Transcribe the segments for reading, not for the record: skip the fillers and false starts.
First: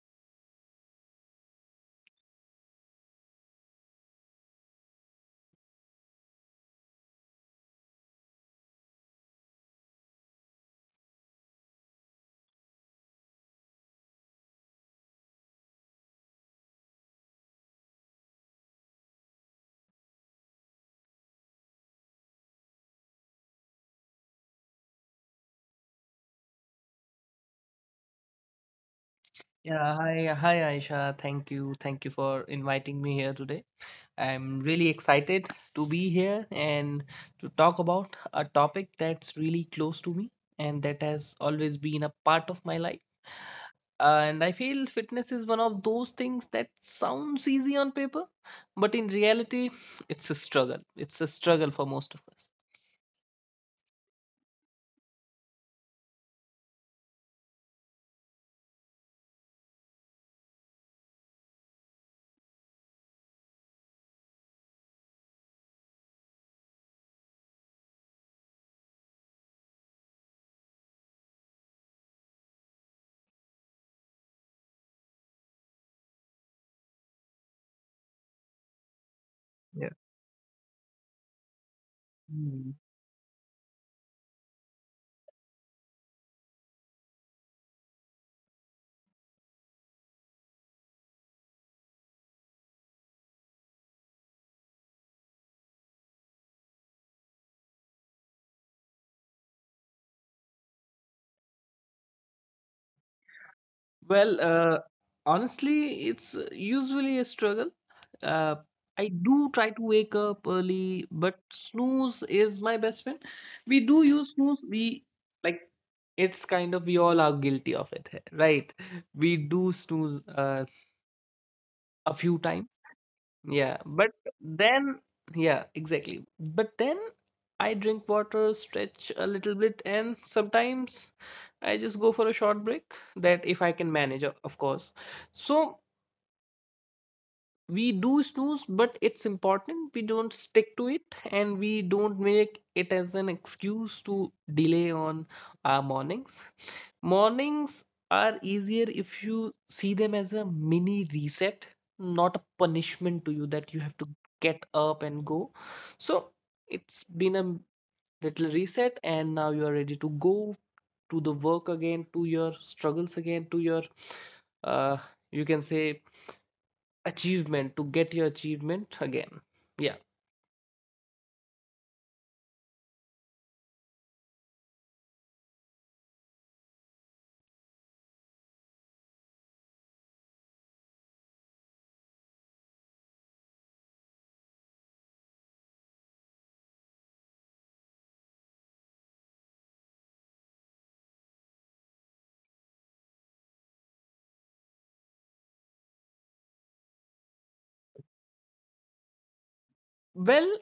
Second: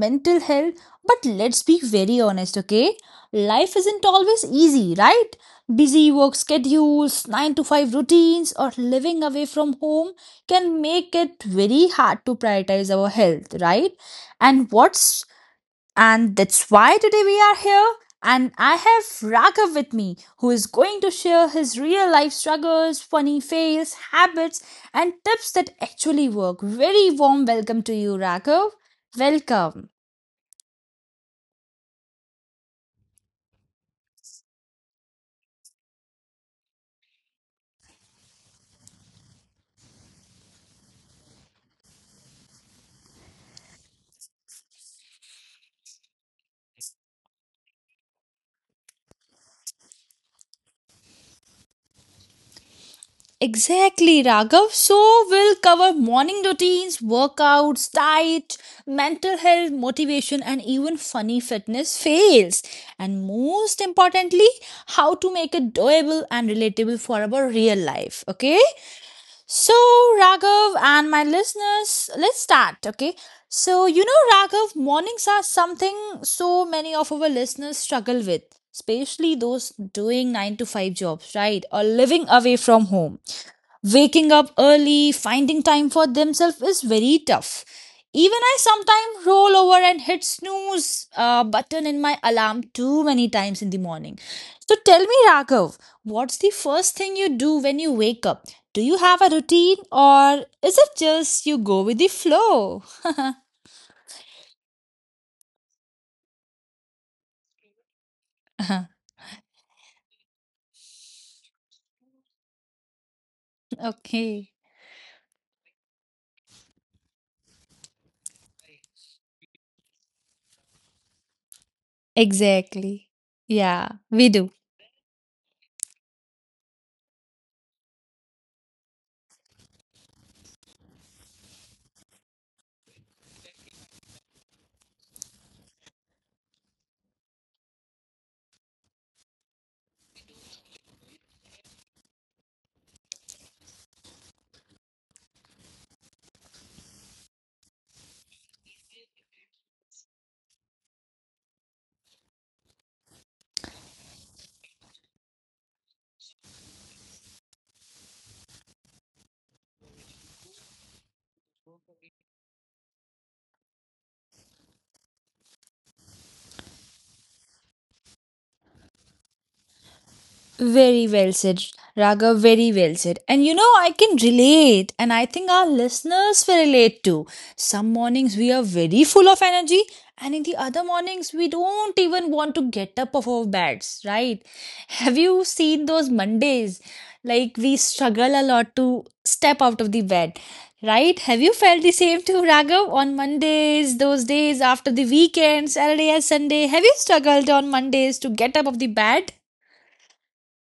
mental health, but let's be very honest, okay? Life isn't always easy, right? Busy work schedules, 9 to 5 routines, or living away from home can make it very hard to prioritize our health, right? And what's and that's why today we are here. And I have Raghav with me, who is going to share his real life struggles, funny fails, habits, and tips that actually work. Very warm welcome to you, Raghav. Welcome. Yeah, hi, hi Aisha. Thank you for inviting me here today. I'm really excited to be here and to talk about a topic that's really close to me and that has always been a part of my life. And I feel fitness is one of those things that sounds easy on paper, but in reality, It's a struggle for most of us. Exactly, Raghav. So, we'll cover morning routines, workouts, diet, mental health, motivation, and even funny fitness fails. And most importantly, how to make it doable and relatable for our real life. Okay? So, Raghav and my listeners, let's start, okay? So, you know, Raghav, mornings are something so many of our listeners struggle with, especially those doing 9 to 5 jobs, right? Or living away Yeah. from home. Waking up early, finding time for themselves is very tough. Even I sometimes roll over and hit snooze button in my alarm too many times in the morning. So tell me, Raghav, what's the first thing you do when you wake up? Do you have a routine or is it just you go with the flow? Well, uh, Honestly, it's usually a struggle. Uh, I do try to wake up early, but snooze is my best friend. We do use Okay. snooze. We like It's kind of we all are guilty of it, right? We do snooze a few times. Exactly. Yeah, Yeah, but we do. then, yeah, exactly. But then I drink water, stretch a little bit, and sometimes I just go for a short break. That if I can manage, of course. So we do snooze, but it's important. We don't stick to it, and we don't make it as an excuse to delay on our mornings. Mornings are easier if you see them as a mini reset, not a punishment to you that you have to get up and go. So it's been a little reset, and now you are ready to go to the work again, to your struggles again, to your, uh, you can say, achievement, to get your achievement again. Yeah. Very well said, Raghav. Very well said. And you know, I can relate, and I think our listeners will relate too. Some mornings we are very full of energy, and in the other mornings we don't even want to get up of our beds, right? Have you seen those Mondays? Like we struggle a lot to step out of the bed, right? Have you felt the same too, Raghav? On Mondays, those days after the weekend, Saturday and Sunday, have you struggled on Mondays to get up of the bed? Well,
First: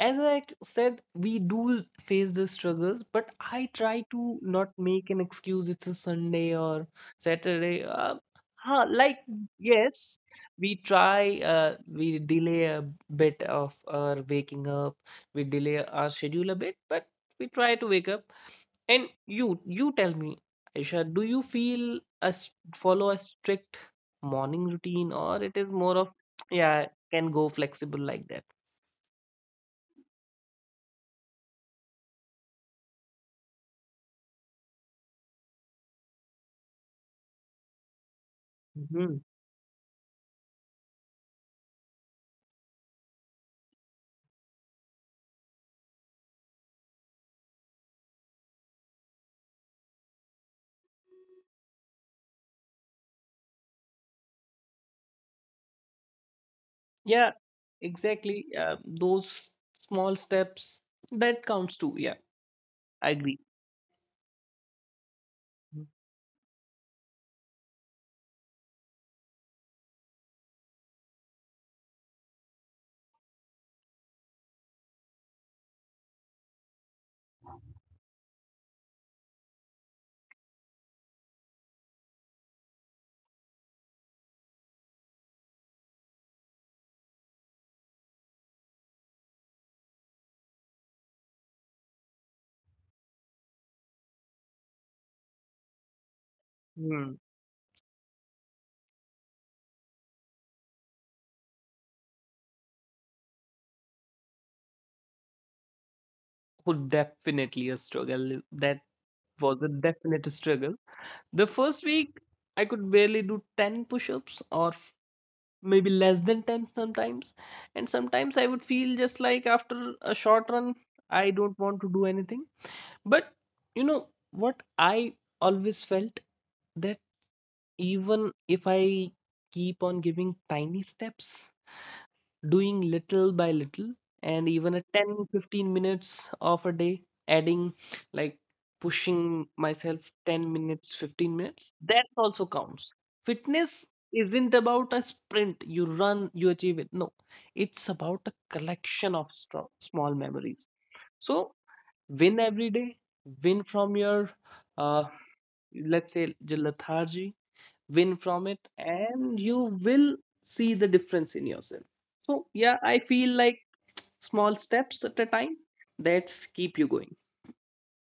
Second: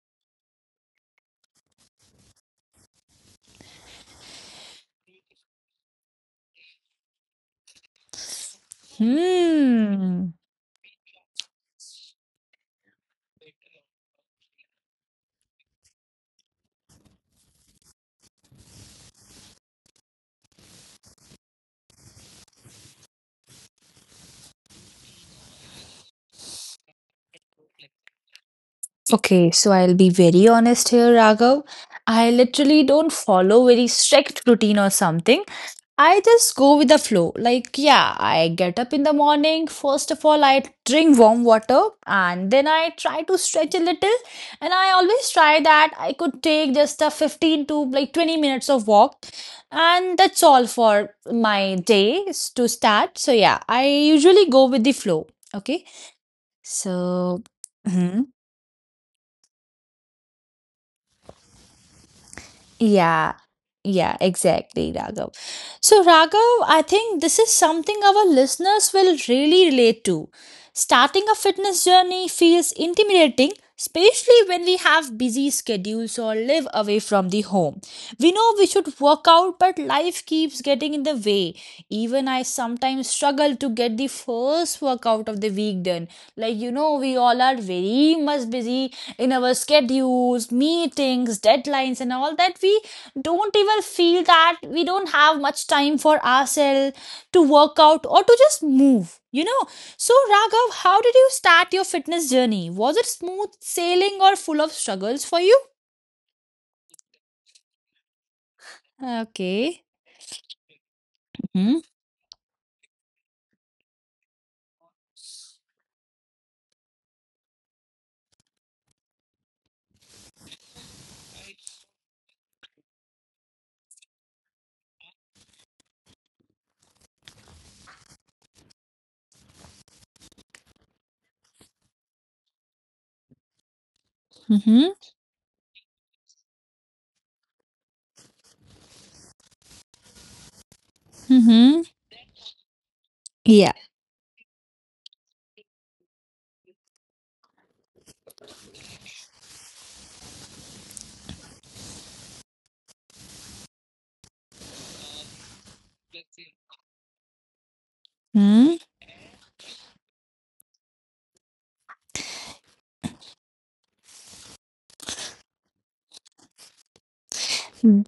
as I said, we do face the struggles, but I try to not make an excuse. It's a Sunday or Saturday. Huh, like, yes, Hmm. we try, we delay a bit of our waking up, we delay our schedule a bit, but we try to wake up. And you tell me, Aisha, do you feel follow a strict morning routine or it is more of, yeah, can go flexible like that? Okay, so I'll be very honest here, Raghav. I literally don't follow very strict routine or something. I just go with the flow. Like, yeah, I get up in the Mm-hmm. morning. First of all, I drink warm water and then I try to stretch a little. And I always try that I could take just a 15 to like 20 minutes of walk. And that's all for my day is to start. So, yeah, I usually go with the flow. Okay, Yeah, so. Hmm. exactly. Those small steps that counts too. Yeah, I Yeah, agree. yeah, exactly, Raghav. So, Raghav, I think this is something our listeners will really relate to. Starting a fitness journey feels intimidating, especially when we have busy schedules or live away from the home. We know we should work out, but life keeps getting in the way. Even I sometimes struggle to get the first workout of the week done. Like, you know, we all are very much busy in our schedules, meetings, deadlines, and all that. We don't even feel that we don't have much time for ourselves Hmm. to work out or to just move. You know, so Raghav, how did you start your fitness journey? Was it smooth sailing or full of struggles for you? Would definitely a struggle. That was a Okay. definite struggle. The Hmm. first week, I could barely do 10 push-ups or maybe less than 10 sometimes. And sometimes I would feel just like after a short run, I don't want to do anything. But you know what I always felt? That. Even if I keep on giving tiny steps, doing little by little, and even a Hmm. 10, 15 minutes of a day, adding like pushing myself 10 minutes, 15 minutes, Hmm. that also counts. Yeah. Fitness isn't about a sprint, you run, you achieve it. No, it's about a collection of small memories. So, win every day, win from your, uh, lethargy, win from it Hmm. and you will see the difference in yourself. So yeah, I feel like small steps at a time, that's keep you going.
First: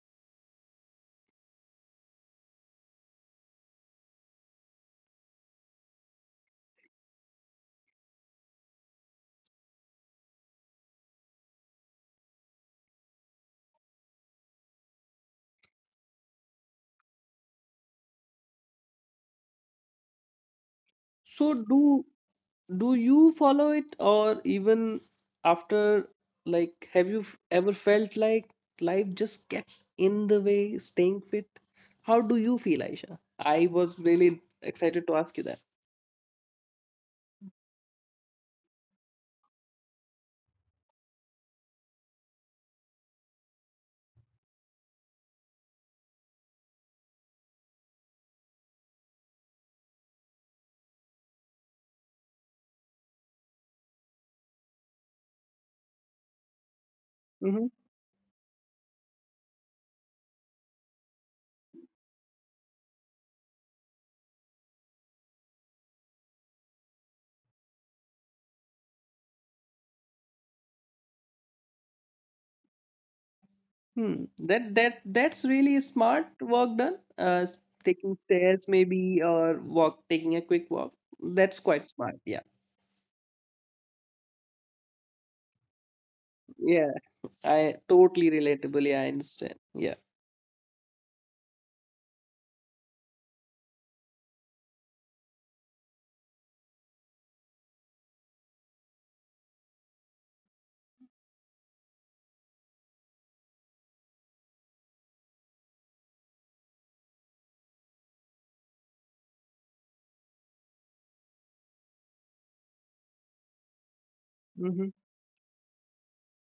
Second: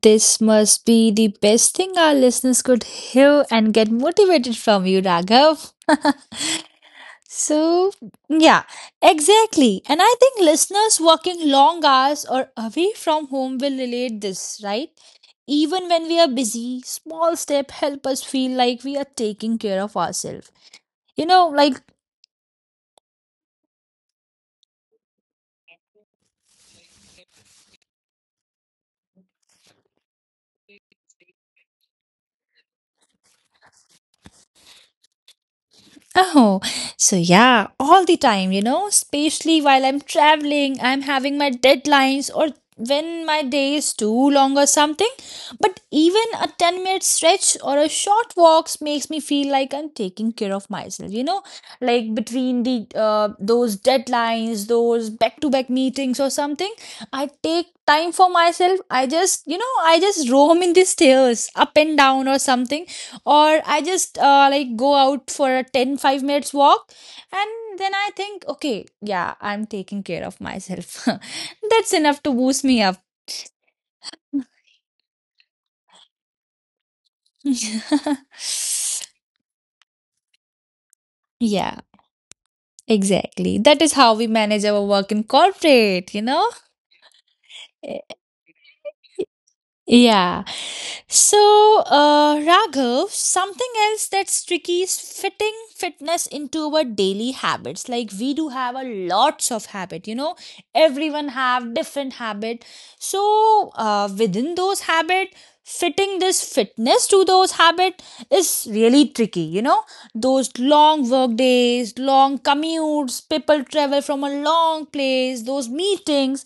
This must be the best thing our listeners could hear and get motivated from you, Raghav. So, yeah, exactly. And I think listeners working long hours or away from home will relate this, right? Even when we are busy, small step help us feel like we are taking care of ourselves. You So know, like do you follow it or even after, like have you ever felt like life just gets in the way staying fit? How do you feel, Aisha? I was really excited to ask you that. oh, so yeah, all the time, you know, especially while I'm traveling, I'm having my deadlines or when my day is too long or something. But even a 10-minute stretch or a short walk makes me feel like I'm taking care of myself, you know, like between the those deadlines, those back to back meetings or something, I Mm-hmm. take time for myself. I just roam in the stairs up and down or something, or I just like go out for a ten-five minutes walk, and then I think, okay, yeah, I'm taking care of myself. That's enough to boost me up. Hmm. That's really smart work done. Taking stairs maybe or walk, taking a quick walk. That's Yeah, quite smart. Yeah. exactly, that is how we manage our work in corporate, you know. Yeah. I totally relatable. Yeah, I understand. Yeah. Yeah. So, Raghav, something else that's tricky is fitting fitness into our daily habits. Like we do have a lots of habit, you know, everyone have different habit. So, within those habit, fitting this fitness to those habits is really tricky, you know, those long work days, long commutes, people travel from a long Mm-hmm. place, those meetings,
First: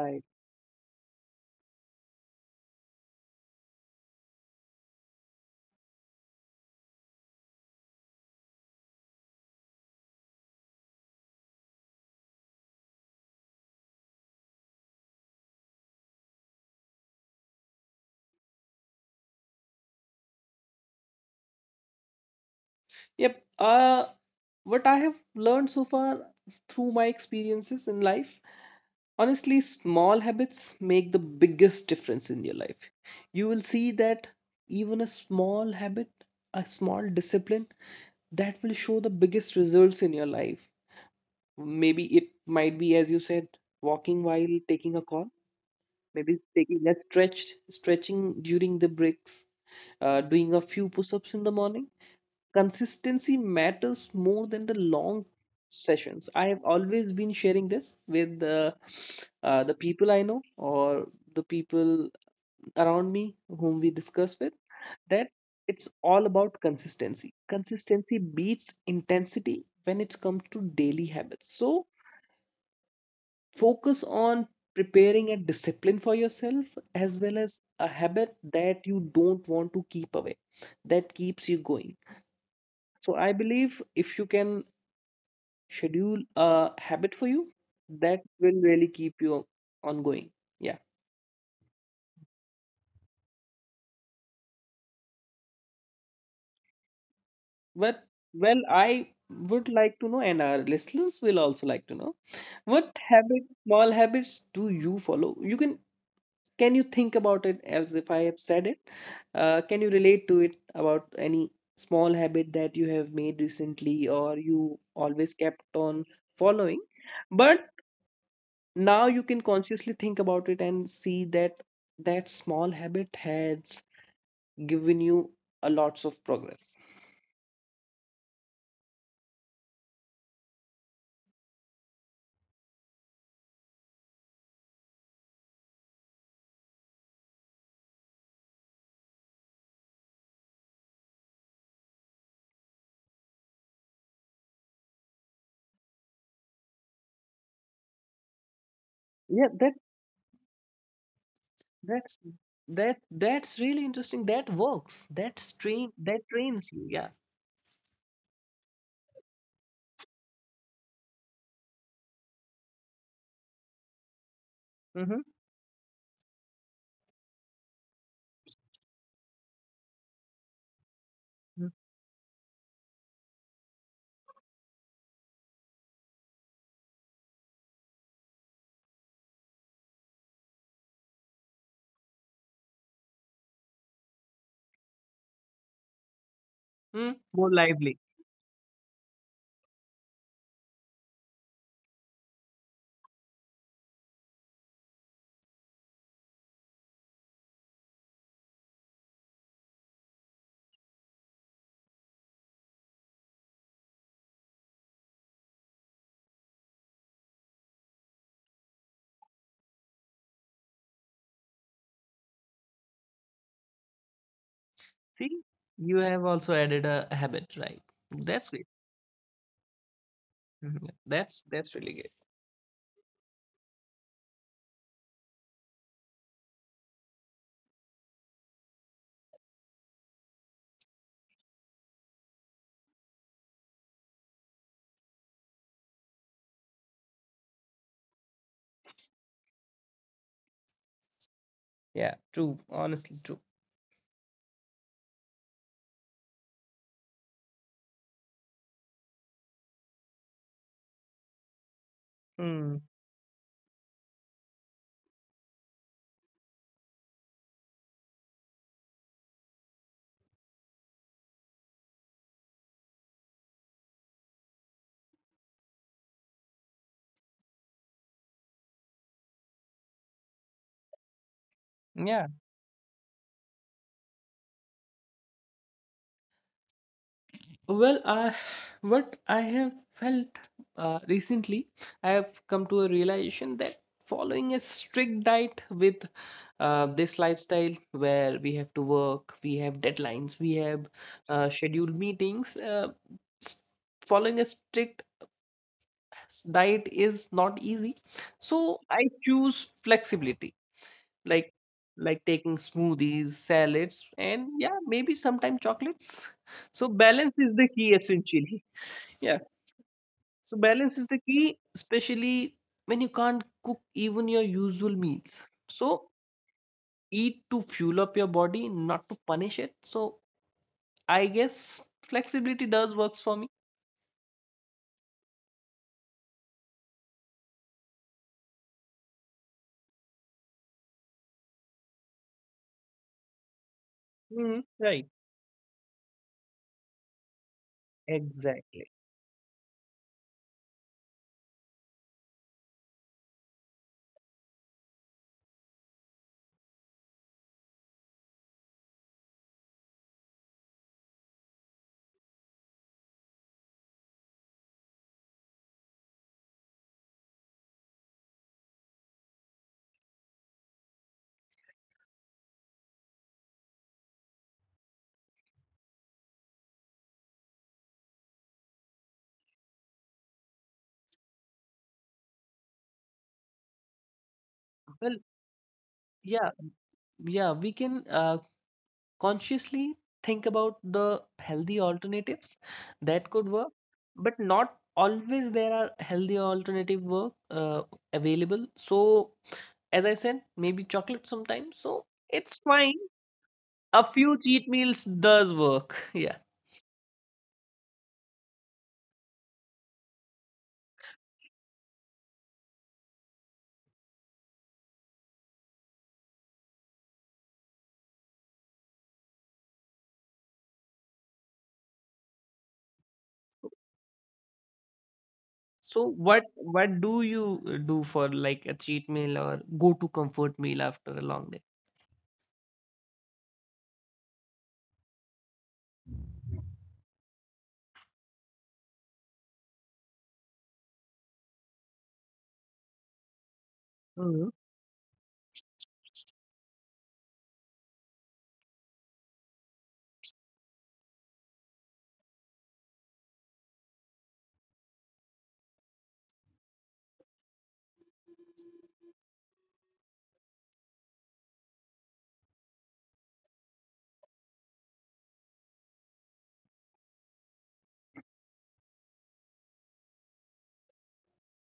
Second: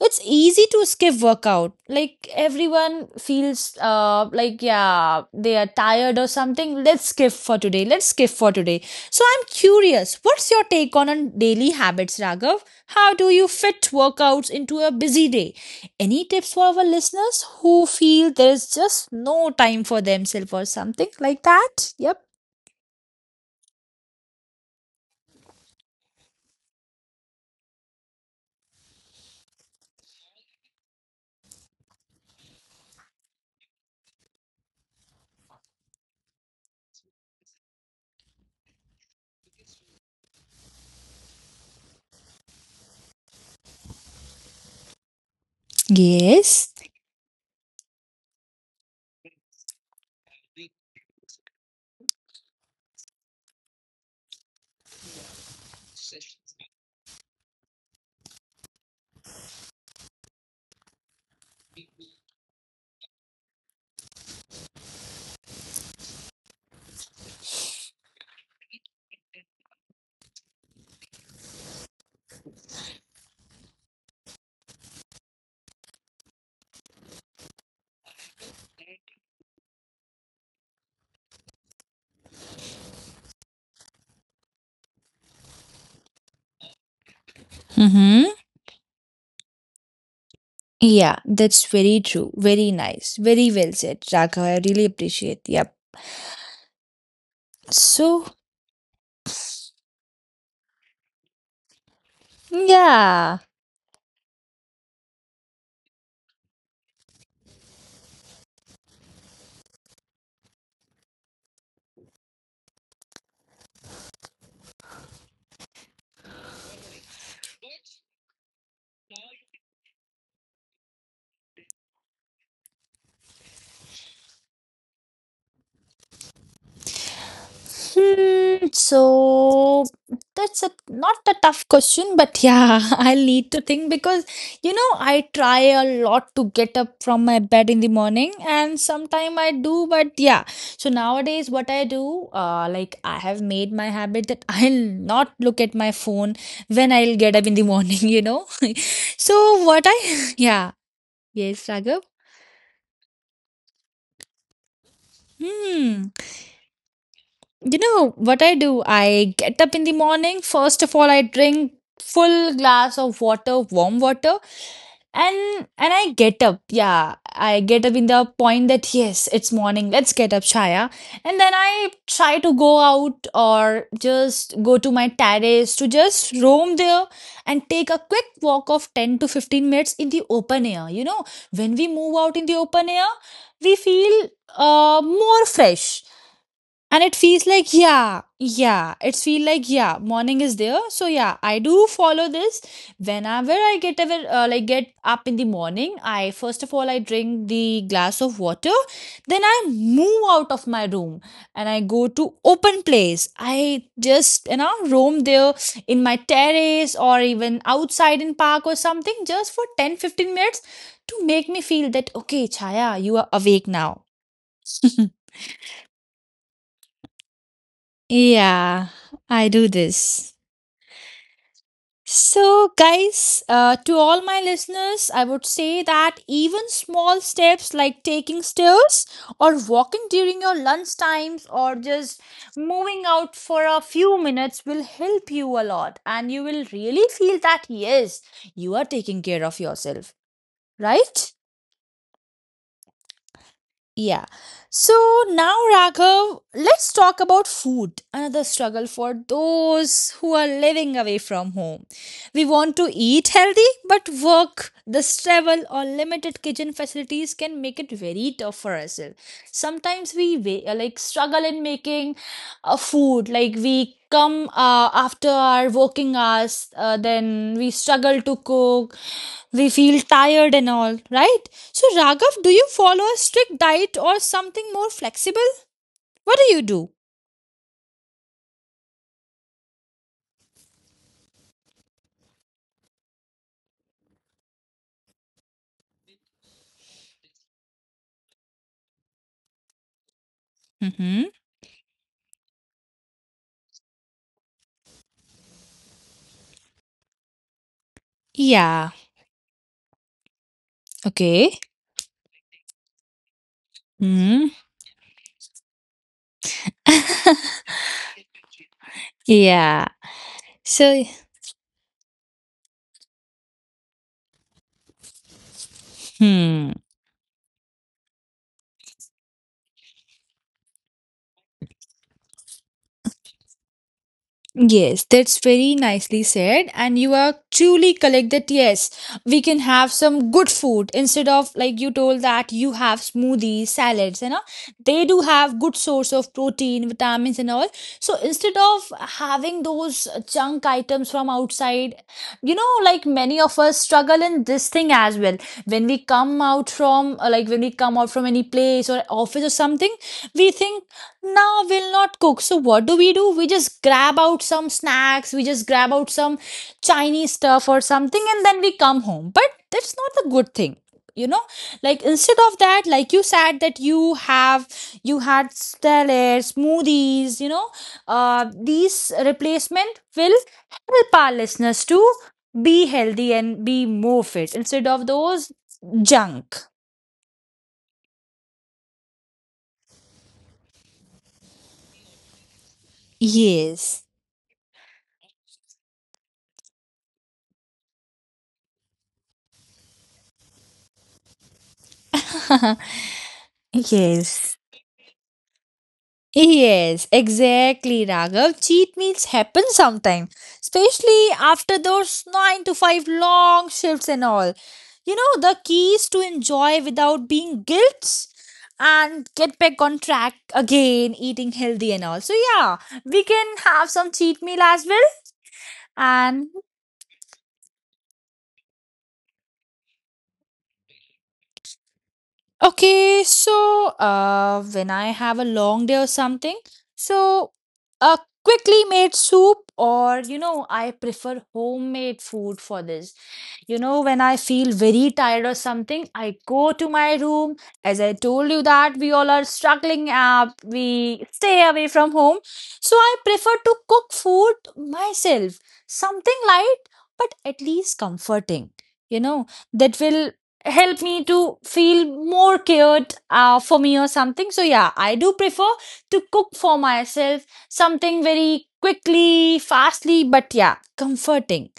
it's easy to skip workout, like everyone feels like, yeah, they are tired or something. Let's skip for today, let's skip for today. So I'm curious, what's your take on daily habits, Raghav? How do you fit workouts into a busy day? Any tips for our listeners who feel there is just no time for themselves or something like that? Yep. Yep. What I have learned so far through my experiences in life, honestly, small habits make the biggest difference in your life. You will see that even a small habit, a small discipline, that will show the biggest results in your life. Maybe it might be, as you said, walking while taking a call, maybe Yes. taking a stretch, stretching during the breaks, doing a few push ups in the morning. Consistency matters more than the long sessions. I have always been sharing this with the people I know or the people around me whom we discuss with, that it's all about consistency. Consistency beats intensity when it comes to daily habits. So focus on preparing a discipline for yourself as well as a habit that you don't want to keep away, that keeps you going. So I believe if you can schedule a habit for you, that Mm-hmm. will really keep you ongoing. Yeah. Yeah, that's very true. Very nice. Very well said, Raghav. I really appreciate. Yep. But So, well, I would like to know, and our listeners will also like to know, what yeah. habit, small habits do you follow? You Can you think about it as if I have said it? Can you relate to it about any small habit that you have made recently or you always kept on following? But now you can consciously think about it and see that that small habit has given you a lots of progress. Hmm, so that's a not a tough question, but yeah, I need to think because you know I try a lot to get up from my bed in the morning, and sometime I do, but yeah. So nowadays, what I do, like I have made my habit that I'll not look at my phone when I'll get up in the morning. You know, so Yeah, what I yeah, yes Raghav. that's that that's really interesting. That works. Hmm. That trains you. Yeah. You know what I do? I get up in the morning. First of all, I drink full glass of water, warm water, Mm-hmm. and I get up. Yeah, I get up in the point that yes, it's morning. Let's get up, Chaya. And then I try to go out or just go to my terrace to just roam there and take a quick walk of 10 to 15 minutes in the open air. You know, when we move out in the open air, we feel more fresh, and Hmm, it feels more like, lively. yeah, yeah, it's feel like, yeah, morning is there. So, yeah, I do follow this whenever I get ever like get up in the morning. I first of all, I drink the glass of water, then I move out of my room and I go to open place. I just, you know, roam there in my terrace or even outside in park or something just for 10-15 minutes to make me feel that okay, Chaya, you are awake now. See, you have also added a habit, right? That's great. Yeah, I do this. Mhm. That's really good. So, guys, to all my listeners, I would say that even small steps like taking stairs or walking during your lunch times or just moving out for a few minutes will help you a lot. And you will really feel that, yes, you are taking care of yourself, right? Yeah, true. Honestly, true. Yeah. So now, Raghav, let's talk about food, another struggle for those who are living away from home. We want Hmm. to eat healthy, but work, the travel, or limited kitchen facilities can make it very tough for ourselves. Sometimes we like struggle in making food. Like we come after our working hours, then we struggle to cook. We feel tired and all, right? So Yeah. Raghav, do you follow a strict diet or something more flexible? What do you do? Well, uh, what I have felt recently, I have come to a realization that following a strict diet with this lifestyle where we have to work, we have deadlines, we have Mm-hmm. Scheduled meetings, s- following a strict diet is not easy. So Yeah. I choose flexibility, like Okay. like taking smoothies, salads, Hmm. and yeah, maybe sometimes chocolates. So balance is the key essentially. Yeah, Yeah. so balance So. is the key especially when you can't cook even your usual meals. So Hmm. eat to fuel up your body, not to punish it. So I guess flexibility does works for me. Yes, that's very nicely said. And you are truly correct that yes, we can have some good food, instead of like you told that you have smoothies, salads, and all. Mhm, They right. do have good source of protein vitamins and all, so instead of Exactly. having those junk items from outside, you know, like many of us struggle in this thing as well. When we come out from like when we come out from any place or office or something, we think now we'll not cook, so what do we do? We just grab out some snacks, we just grab out some Chinese stuff or something and then we come home, but that's not a good thing, you know, like instead of that, like you said that you have you had salads, smoothies, you know, these replacement will help our listeners to be healthy and be more fit instead of Well those yeah, junk. yeah, we can consciously think about the healthy alternatives that could work, Yes. but not always there are healthy alternative work available. So as I said, maybe chocolate sometimes, so it's fine. A few Yes. cheat meals does work. Yeah. Yes, exactly, Raghav. Cheat meals happen sometime, especially after those 9 to 5 long shifts and all. You know, the key is to enjoy without being guilt and get back on track again, eating healthy and all. So, yeah, we can have some cheat meal as well. So what And what do you do for like a cheat meal or go to comfort meal after a long day? okay, so when I have a long day or something, so a quickly made soup, or you know, I prefer homemade food for this. You know, when I Mhm. feel very tired or something, I go to my room. As I told you that we all are struggling up, we stay away from home. So I prefer to cook food myself, something light but at least comforting. You know, that will help me to feel more cared for me or something. So yeah, I do prefer to cook for myself something very quickly, fastly, but yeah, comforting.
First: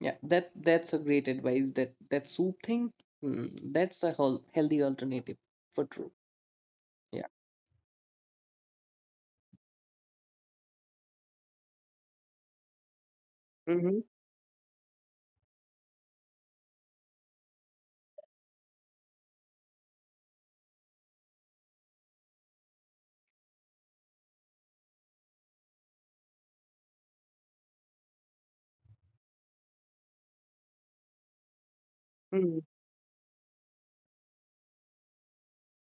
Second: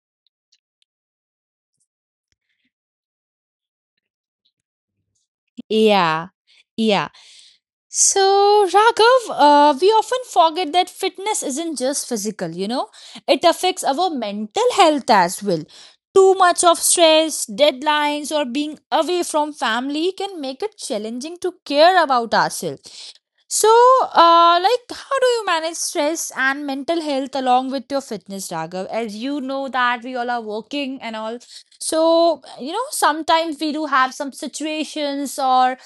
Yeah, that's a great advice, that that soup thing, mm, that's a whole healthy alternative for true. Yeah, yeah. Yeah. So, Raghav, we often forget that fitness isn't just physical, you know, it affects Mm-hmm. our mental health as well. Too much of stress, deadlines, or being away from family can make it challenging to care about ourselves. So, like, how do you manage stress and mental health along with your fitness, Raghav? As you know that we all are working and all. So, Hmm. you know, sometimes we do have some situations or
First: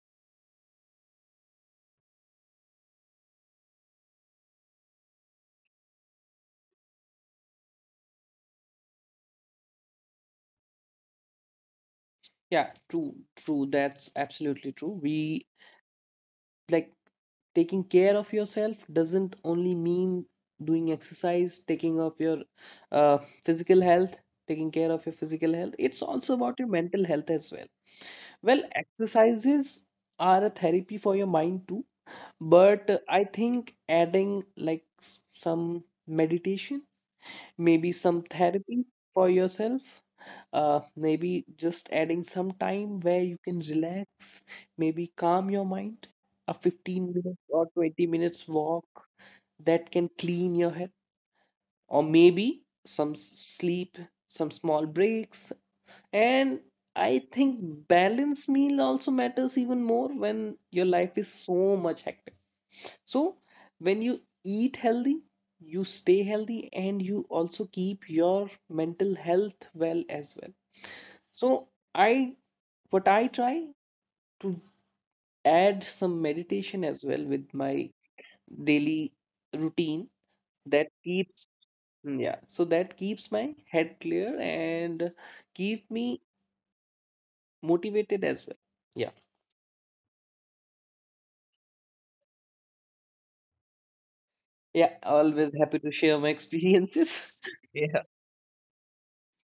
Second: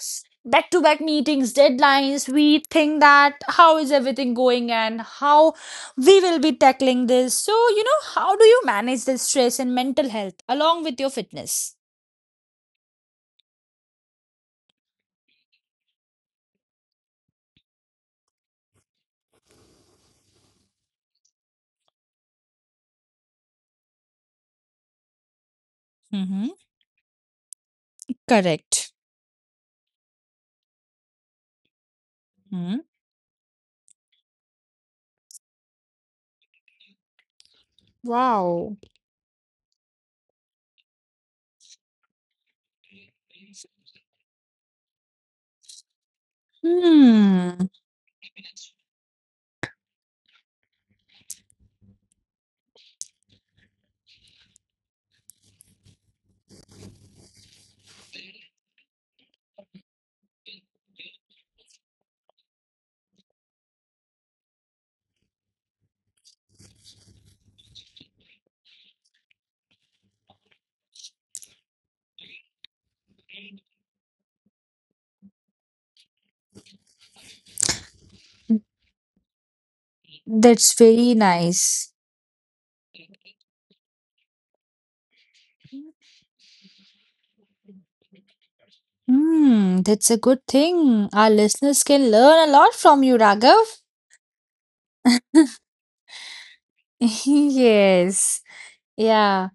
back-to-back meetings, deadlines. We think that how is everything going and how we will be tackling this. So, you know, how do you manage this stress and mental health along with your fitness? Yeah, true. That's absolutely true. We like Taking care of yourself doesn't only mean doing exercise, uh, physical health, taking care of your physical health. It's also Mm-hmm. about your mental health as well. Well, Correct. exercises are a therapy for your mind too, Hmm. but I think adding like some meditation, maybe some Wow. therapy for yourself. Maybe just adding some time where you can relax, maybe calm your mind. A 15 minutes or Hmm. 20 minutes walk that can clean your head, or maybe some sleep, some small breaks. And I think balanced meal also matters even more when your life is so much hectic. So when you eat healthy, you stay healthy and you also keep your mental health well as well. So I what I try to add some meditation as well with my daily routine, That's that very keeps, nice. mm, yeah, so that keeps my head clear and keep me motivated as well. Yeah. Hmm, that's a good thing. Our listeners can learn a lot from you, Raghav. Yeah, always happy to share my experiences. Yeah. Yes. Yeah.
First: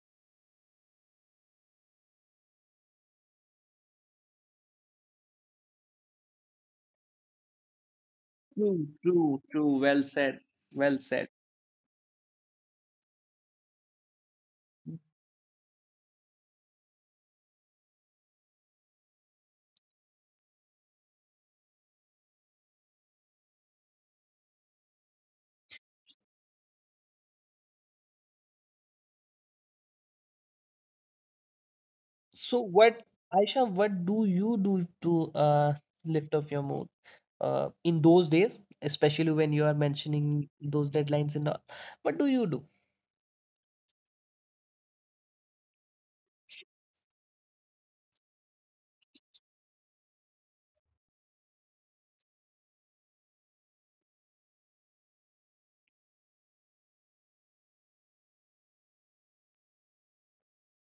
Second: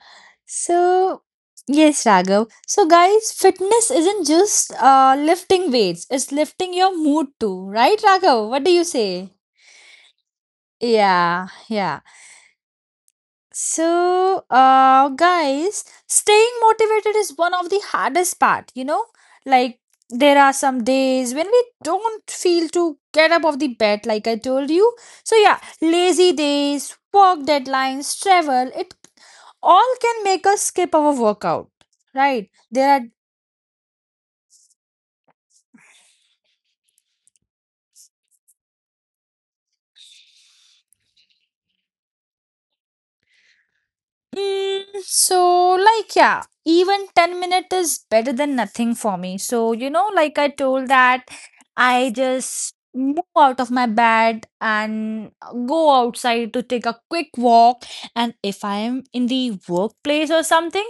So, yes, Raghav. So, guys, fitness isn't just lifting weights, it's lifting your mood too, right, Raghav? What do you true say? true true Well said. well said Yeah, yeah. So, guys, staying motivated is one of the hardest part, you know? Like, there are some days when we don't feel to get up of the bed, like I told you. So, yeah, lazy days, work deadlines, travel, it all can make us skip our workout, right? so There what, are Aisha, what do you do to uh lift up your mood in those days, especially when you are mentioning those deadlines and all. What do you do? So, like, yeah, even 10 minutes is better than nothing for me. So, you know, like I told that I just move out of my bed and go outside to take a quick walk. And if I am in the workplace or something,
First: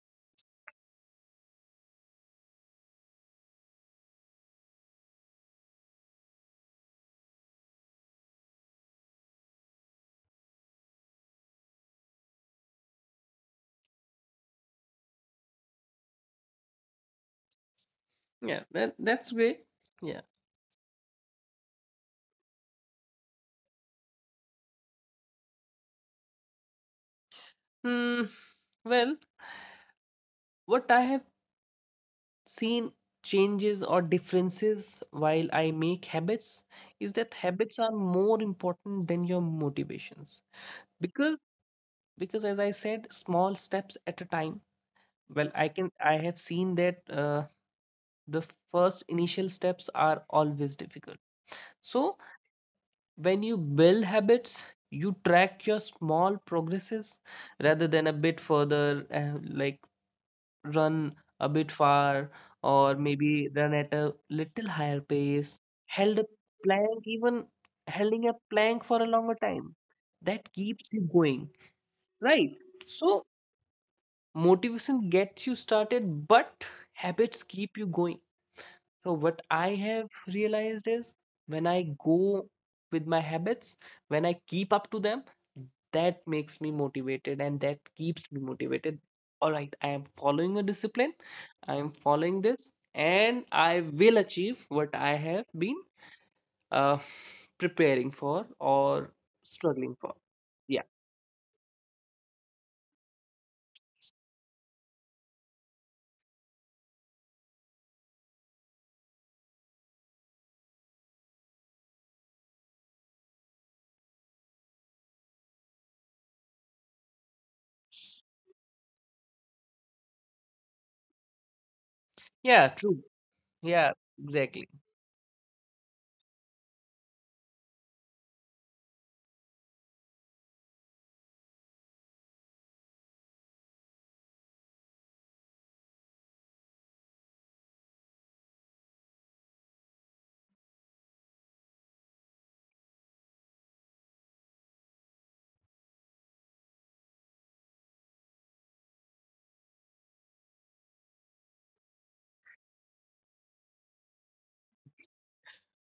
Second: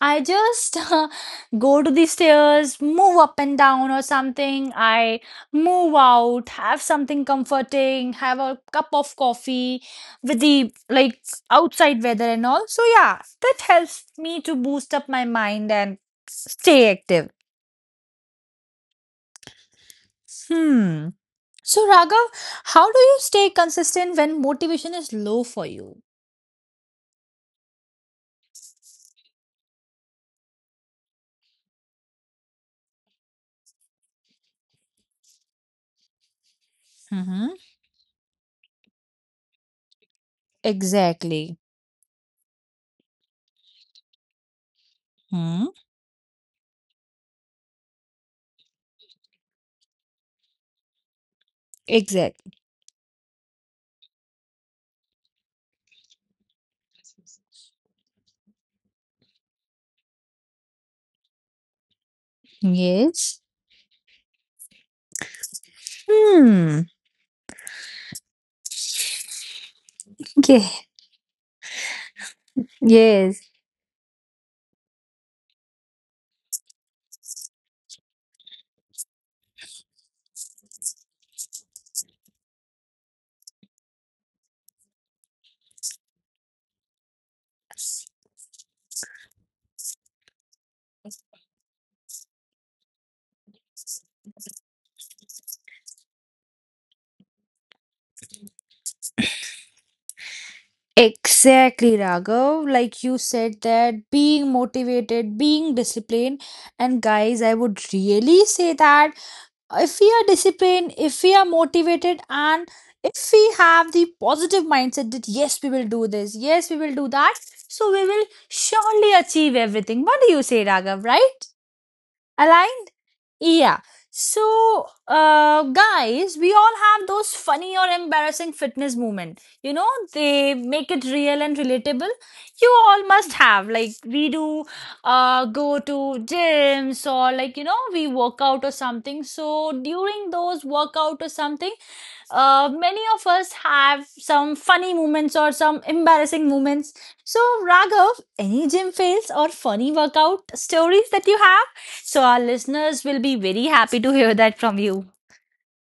I just go to the stairs, move up and down or something. I move out, have something comforting, have a cup of coffee with the like outside weather and all. So yeah, that helps me to boost up my mind and stay active. Yeah, that's great. Yeah. Hmm. So Raghav, how do you stay consistent when motivation is low for you? Hmm. Well, what I have seen changes or differences while I make habits is that Mm-hmm. habits are more important than your motivations. Because Exactly. because as I said, small steps at a time. Well, Hmm. I have seen that the first initial steps are always difficult. So Exactly. when you build habits, you track your small progresses rather than a bit further, like run a bit far or Yes. maybe run at a little higher pace, held a Hmm. plank, even holding a plank for a longer time, that Yeah. keeps you going, right? So Yes. motivation gets you started, but habits keep you going. So what I have realized is when I go with my habits, when I keep up to them, that makes me motivated and that keeps me motivated. All right, I am following a discipline. I am following this and I will achieve what I have been uh, preparing for or struggling for. Yeah. Exactly, Raghav. Like you said that being motivated, being disciplined, and guys, I would really say that if we are disciplined, if we are motivated, and if we have the positive mindset that yes, we will do this, yes, we will do that, so we will surely achieve everything. What do you say, Raghav, right? Yeah, Align? true. Yeah. Yeah, exactly. So, guys, we all have those funny or embarrassing fitness moment. You know, they make it real and relatable. You all must have. Like, we do go to gyms or, like, you know, we work out or something. So, during those workout or something, many of us have some funny moments or some embarrassing moments. So, Raghav, any gym fails or funny workout stories that you have? So, our listeners will be very happy to hear that from you.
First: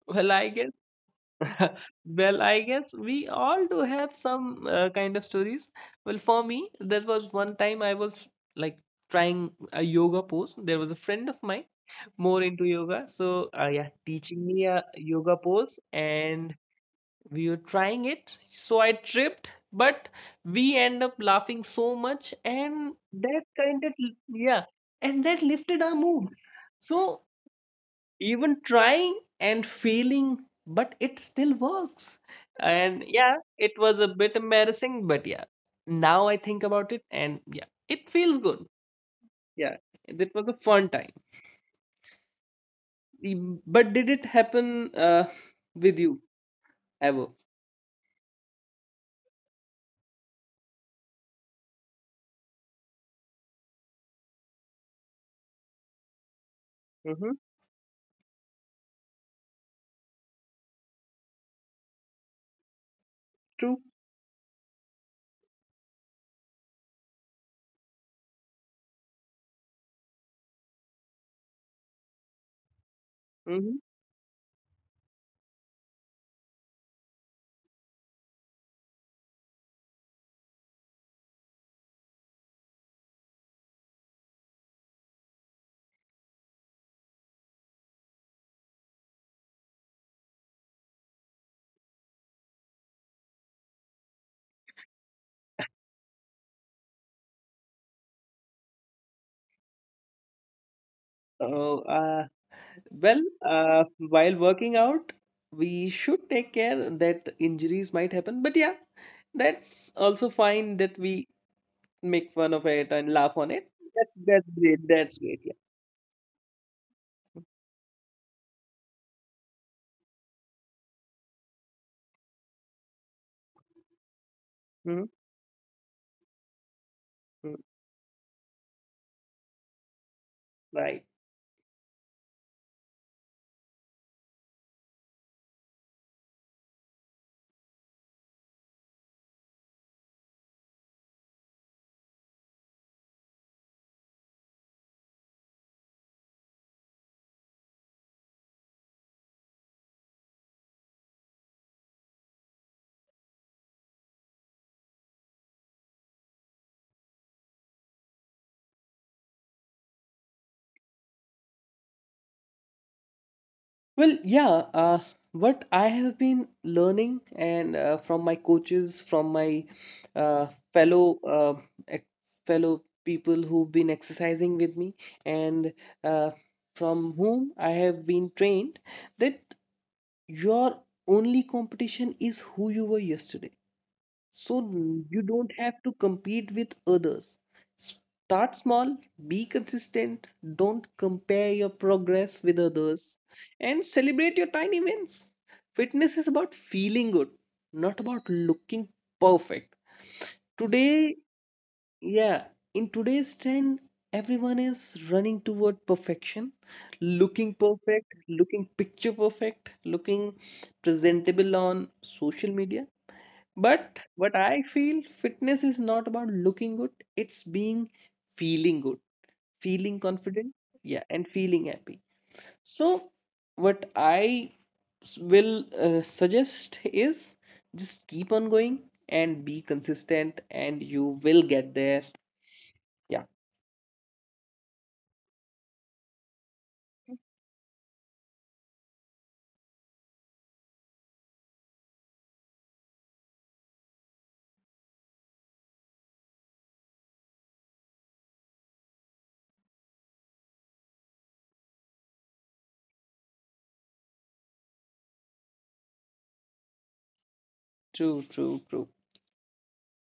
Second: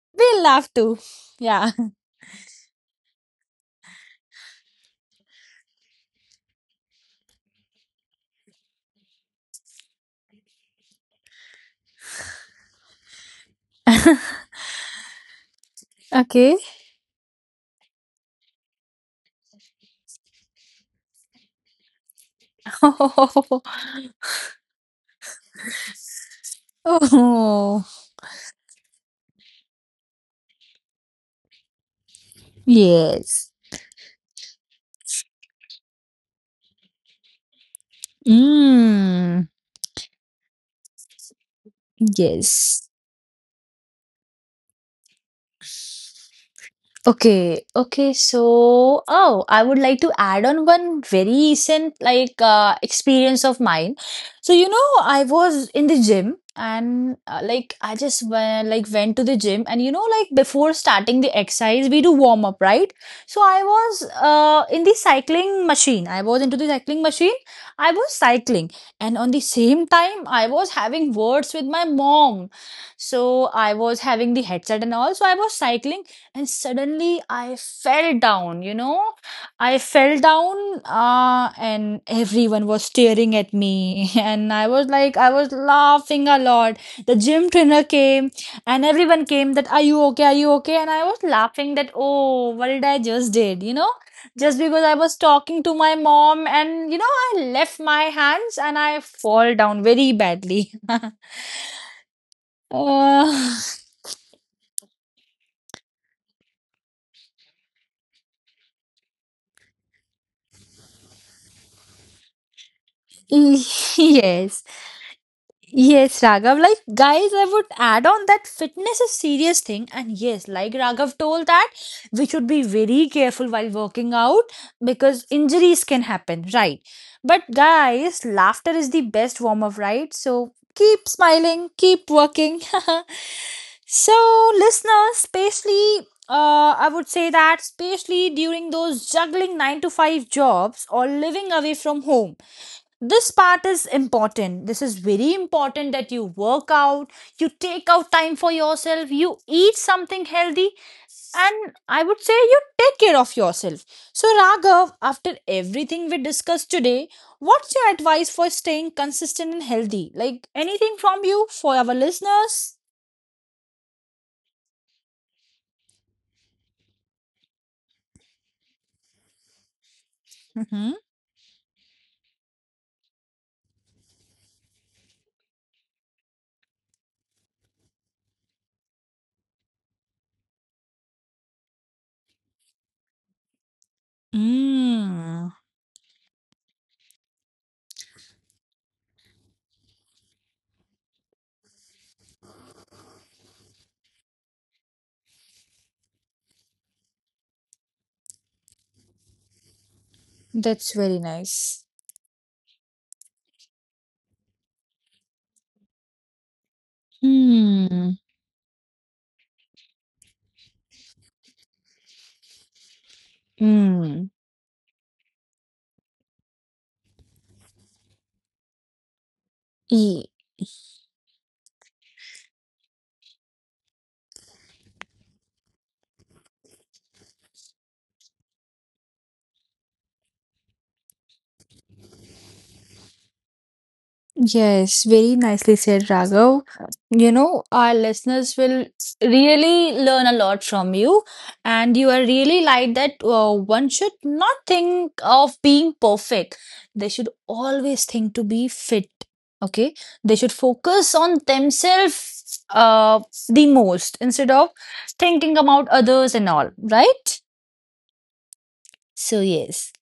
Well, We'll I guess love to. Yeah. Well, I guess we all do have some kind of stories. Well, for me, there was one time I was like trying a yoga pose. There was a friend of mine more into yoga, so yeah, teaching me a yoga pose, and Okay. we were trying it. So I tripped, but we end up laughing so much, and that Oh. kind of yeah, and that lifted our mood. So Oh, even trying and failing, but it still works. And yeah, yes. it was a bit embarrassing, but yeah, now I think about it and yeah, it feels good. Mm, Yeah, it was a fun time. yes. Mm, but did it happen with you ever? Okay, okay. So, oh, I would like to add on one very recent like experience of mine. So, you know, I was in the gym and Mm-hmm. Like I just went, like went to the gym, and you know like before starting the exercise we do warm up, right? So, I True. was in the cycling machine. I was into the cycling machine. I was cycling and on the same time I was having words with my mom. So, I Mm-hmm. was having the headset and all. So, I was cycling and suddenly I fell down, you know, I fell down. And everyone was staring at me and I was like I was laughing a lot. The gym trainer came and everyone came that are you okay, are you okay, and I was laughing that oh, what did I just did, you know, just because I was talking to my mom and you know I left my hands and I fall down very badly. Oh. uh, well uh, uh, while working out we should take care that injuries might happen, but yeah, that's also fine that we make fun of it and laugh on it. That's yes. great. That's great. Yeah. Yes, Raghav. Like, guys, I would add on that fitness is serious thing. And yes, like Raghav told that we should be very careful while working out Mhm. because injuries can happen, right? But Mhm. guys, laughter is the best warm up, right? So Right. keep smiling, keep working. So, listeners, especially, I would say that especially during those juggling 9 to 5 jobs or living away from home, this part is important, this is very important, that you work out, you take out time for yourself, you eat something healthy, and I would say you take care of yourself. So Raghav, after everything we discussed today, what's your advice for staying consistent and healthy, like anything from you for our listeners? Well, yeah. What I have been learning, and from my coaches, from my uh, Mm-hmm. fellow uh, ex- fellow people who've been exercising with me, and uh, from whom I have been trained, that your only competition is who you were yesterday. So you Mm, don't have to compete with others. Start small, be consistent, don't compare your progress with others, and celebrate your tiny wins. Fitness is about feeling good, not about looking perfect. that's Today, very nice. yeah, in today's trend, everyone is running toward perfection, looking perfect, Hmm. looking picture perfect, looking presentable on social media, but Mm. what I feel fitness is not about looking good, it's being feeling good, feeling confident, yeah, and feeling happy. So, what I will suggest is just keep on going and be consistent, and you will get there. Yeah, Yes, very nicely said, Raghav. You know, our listeners will really learn a lot from you, and you are really like that. One should not think of being perfect, they should always think to be fit. Okay, they should focus on themselves the most instead of thinking about others and all, right? true. So, yes.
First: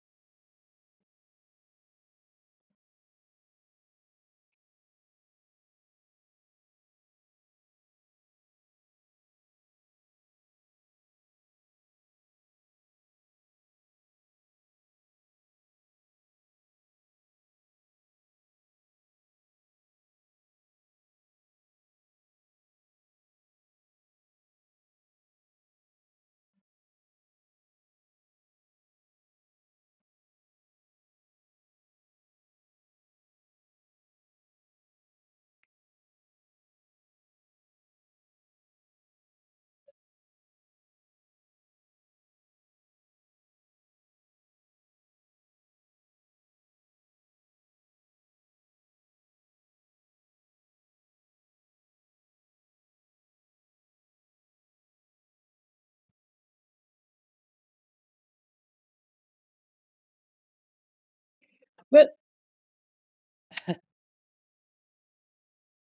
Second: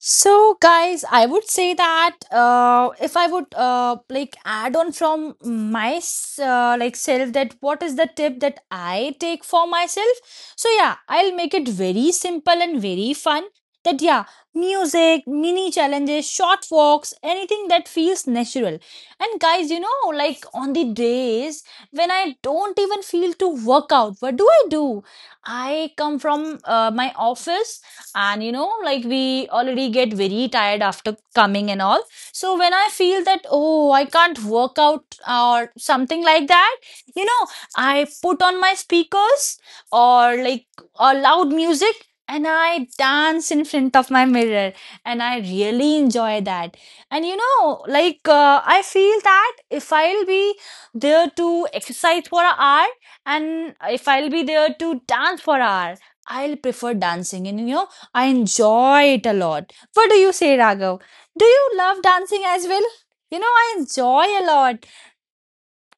So, guys, I would say that if I would like add on from my like self, that what is the tip that I take for myself? So yeah, I'll make it very simple and very fun. That yeah, music, mini challenges, short walks, anything that feels natural. And guys, you know, like on the days when I don't even feel to work out, what do? I come from my office, and you know like we already get very tired after coming and all, so when I feel that oh I can't work out or something like that, you know, I put on my speakers or like a loud music, and I dance in front of my mirror, and I really enjoy that. And you know, like I feel that if I'll be there to exercise for an hour and if I'll be there to dance for an hour, I'll prefer dancing. And you know, I enjoy it a lot. What do you say, Raghav? Do you love Well. dancing as well? You know, I enjoy a lot.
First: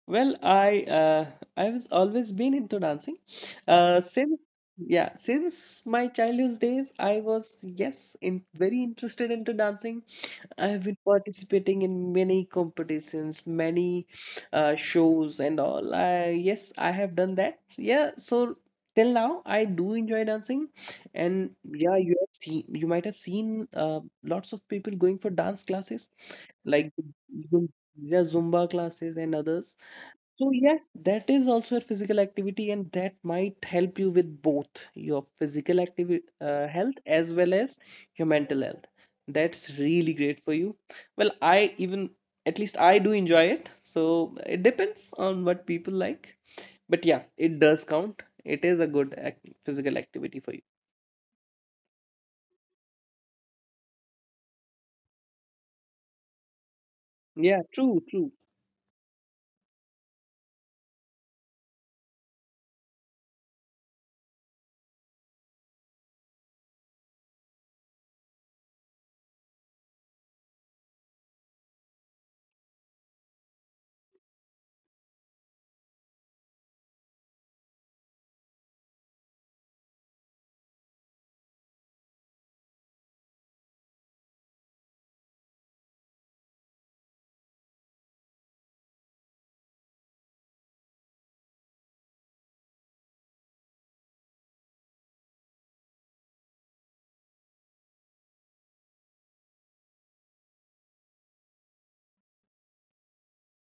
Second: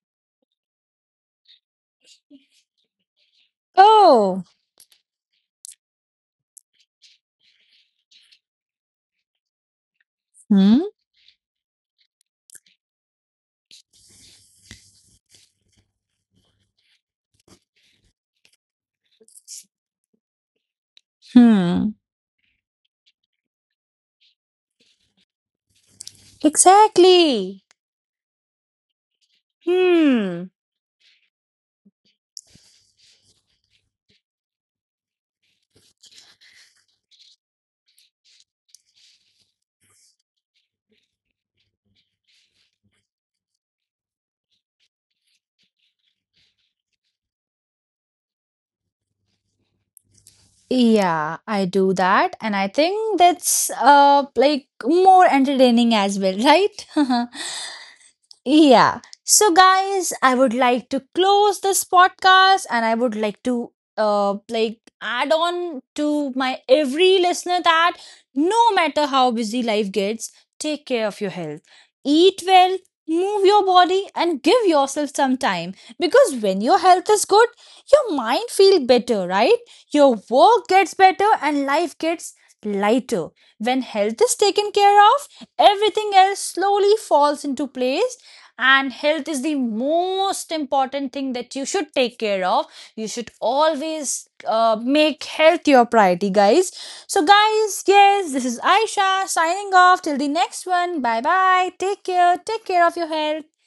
Well, I was always been into dancing. Since Oh, yeah, since my childhood days, I was yes in very interested into dancing. I hmm, have been participating in many competitions, many shows and all. I, yes, I have done that. Yeah, so till now I do enjoy dancing, and hmm, yeah, you might have seen lots of people going for dance classes like exactly. yeah, Zumba classes and others. So Hmm. yes, that is also a physical activity, and that might help you with both your physical activity health as well as your mental health. That's really great for you. Well, I even at least I do enjoy it. So it depends on what people like. But yeah, it does count. It is a good ac physical activity for you. Yeah, I do that, and I think that's like more entertaining as well, right? Yeah, true. Yeah. So, guys, I would like to close this podcast, and I would like to like add on to my every listener that no matter how busy life gets, take care of your health. Eat well, move your body and give yourself some time because when your health is good, your mind feels better, right? Your work gets better and life gets lighter. When health is taken care of, everything else slowly falls into place, and health is the most important thing that you should take care of. You should always make health your priority, guys. So guys, yes, this is Aisha signing off till the next one. Bye bye, take care, take care of your health.